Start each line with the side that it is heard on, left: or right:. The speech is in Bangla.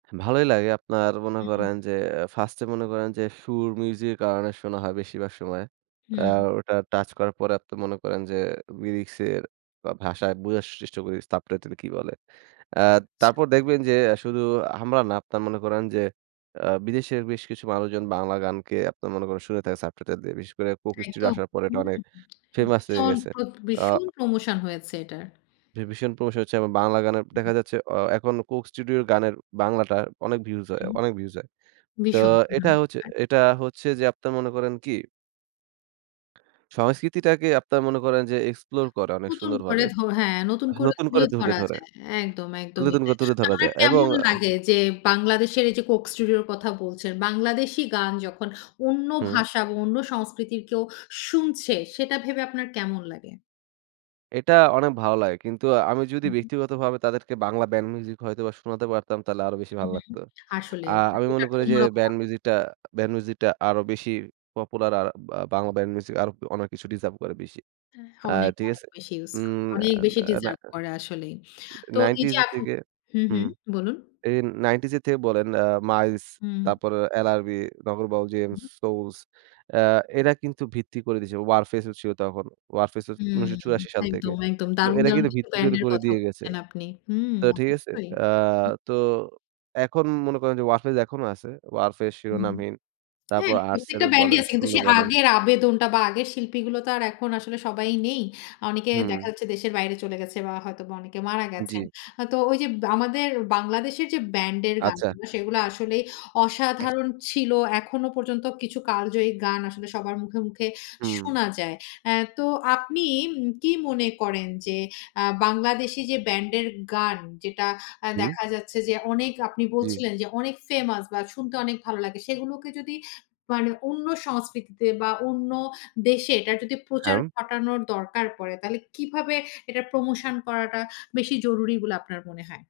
right: ভালোই লাগে আপনারা মনে
left: উম
right: করেন যে ফার্স্টে মনে করেন যে সুর, মিউজিক কারণে শোনা হয় বেশিরভাগ সময়।
left: হুম।
right: আর ওটা টাচ করার পরে আপনারা মনে করেন যে, লিরিক্স এর বা ভাষায় বোঝার চেষ্টা করি, সাবটাইটেল কি বলে? আ
left: আচ্ছা।
right: তারপর দেখবেন যে আ শুধু আমরা না আপনারা মনে করেন যে, অ্যা বিদেশের বেশ কিছু মানুষজন বাংলা গানকে আপনারা মনে করেন শুনে থাকে সাবটাইটেল দিয়ে। বিশেষ করে 'Coke Studio'
left: একদম।
right: আসার পরে এটা
left: হুম,
right: অনেক ফেমাস হয়ে
left: ভীষণ,
right: গেছে।
left: প্রদ
right: আ
left: ভীষণ প্রমোশন হয়েছে এটার।
right: ভী ভীষণ promotion হচ্ছে। বাংলা গানের দেখা যাচ্ছে অ এখন 'Coke Studio' গানের বাংলাটা অনেক ভিউজ হয়,
left: হুম।
right: অনেক ভিউজ হয়। তো
left: বিষণ,
right: এটা
left: হুম।
right: হচ্ছে,
left: [unintelligible]
right: এটা হচ্ছে যে আপনার মনে করেন কি সংস্কৃতিটাকে আপনারা মনে করেন যে এক্সপ্লোর করে অনেক
left: নতুন
right: সুন্দর
left: করে
right: ভাবে
left: ধ হ্যাঁ, নতুন করে
right: নতুন করে
left: তুলে
right: ধরে,
left: ধরা
right: ধরে।
left: যায়। একদম, একদমই তাই।
right: [unintelligible] তুলে ধরা
left: তারমানে
right: যায় এবং
left: কেমন
right: আ
left: লাগে? যে, বাংলাদেশের এই যে 'Coke Studio' র কথা বলছেন, বাংলাদেশী গান যখন অন্য
right: হুম।
left: ভাষা বা অন্য সংস্কৃতির কেউ শুনছে, সেটা ভেবে আপনার কেমন লাগে?
right: এটা অনেক ভালো লাগে। কিন্তু আমি যদি
left: উহু।
right: ব্যক্তিগতভাবে তাদেরকে বাংলা ব্যান্ড মিউজিক হয়তোবা শোনাতে পারতাম, তাহলে আরো বেশি ভাল
left: উহু,
right: লাগতো।
left: আসলে
right: আ
left: মানে
right: আমি
left: ওটা
right: মনে
left: তো
right: করি যে
left: অন্যরকম
right: ব্যান্ড
left: হবে।
right: মিউজিকটা, ব্যান্ড মিউজিকটা আরো বেশি পপুলার আর বা বাংলা ব্যান্ড মিউজিক আরো অনেক কিছু ডিজার্ভ করে বেশি।
left: অ্যা
right: আ
left: অনেক,
right: ঠিক
left: অনেক
right: আছে?
left: বেশি ইউস করে।
right: উম অ্যা
left: অনেক বেশি
right: অ্যা না
left: ডিজার্ভ করে আসলেই। তো এই যে
right: 90's এর
left: এখ
right: থেকে
left: হুম,
right: হুম
left: হুম। বলুন?
right: এ 90's থেকে বলেন আ 'মাইলস'
left: হুম।
right: তারপর 'এলআরবি', 'নগরবউল', জেমস, 'সোলস', অ্যা এরা কিন্তু ভিত্তি করে দিয়েছে। 'Warfaze' ও ছিল তখন। 'Warfaze' ও
left: হুম
right: ১৯৮৪ সাল থেকে।
left: একদম, একদম।
right: তো
left: দারুন,
right: এরা
left: দারুন
right: কিন্তু
left: কিছু
right: ভিত্তি
left: ব্র্যান্ড
right: ধরে
left: এর
right: করে
left: কথা
right: দিয়ে গেছে।
left: বলছেন, আপনি। হুম,
right: তো ঠিক আছে?
left: অবশ্যই।
right: আ তো এখন মনে করেন যে 'Warfaze' এখনো আছে। ওরফেজ,
left: হুম।
right: 'Shironamhin'
left: হ্যাঁ,
right: তারপর
left: প্রত্যেকটা
right: 'আর্টসেল'
left: ব্যান্ডই
right: বলেন,
left: আছে কিন্তু
right: 'শূন্য'
left: সে
right: বলেন
left: আগের আবেদনটা বা আগের শিল্পীগুলো তো আর এখন আসলে সবাই নেই। অনেকে দেখা
right: হুম।
left: যাচ্ছে দেশের বাইরে চলে গেছে বা হয়তোবা অনেকে মারা গেছেন।
right: জি।
left: হ তো ওই যে বা আমাদের বাংলাদেশের যে ব্যান্ডের গান
right: আচ্ছা।
left: গুলো, সেইগুলা আসলেই অসাধারণ ছিল। এখনও পর্যন্ত কিছু কালজয়ী গান আসলে সবার মুখে, মুখে
right: হুম।
left: শোনা যায়। অ্যা তো আপনি উম কি, কি মনে করেন? যে আ বাংলাদেশি যে ব্যান্ডের গান যেটা অ্যা
right: উম
left: দেখা যাচ্ছে যে অনেক আপনি
right: জি।
left: বলছিলেন, যে অনেক ফেমাস বা শুনতে অনেক ভালো লাগে, সেগুলোকে যদি মানে অন্য সংস্কৃতিতে বা অন্য দেশে এটার যদি প্রচার
right: হ্যাঁউম
left: ঘটানোর দরকার পড়ে, তাহলে কিভাবে এটা প্রমোশন করাটা বেশি জরুরি বলে আপনার মনে হয়?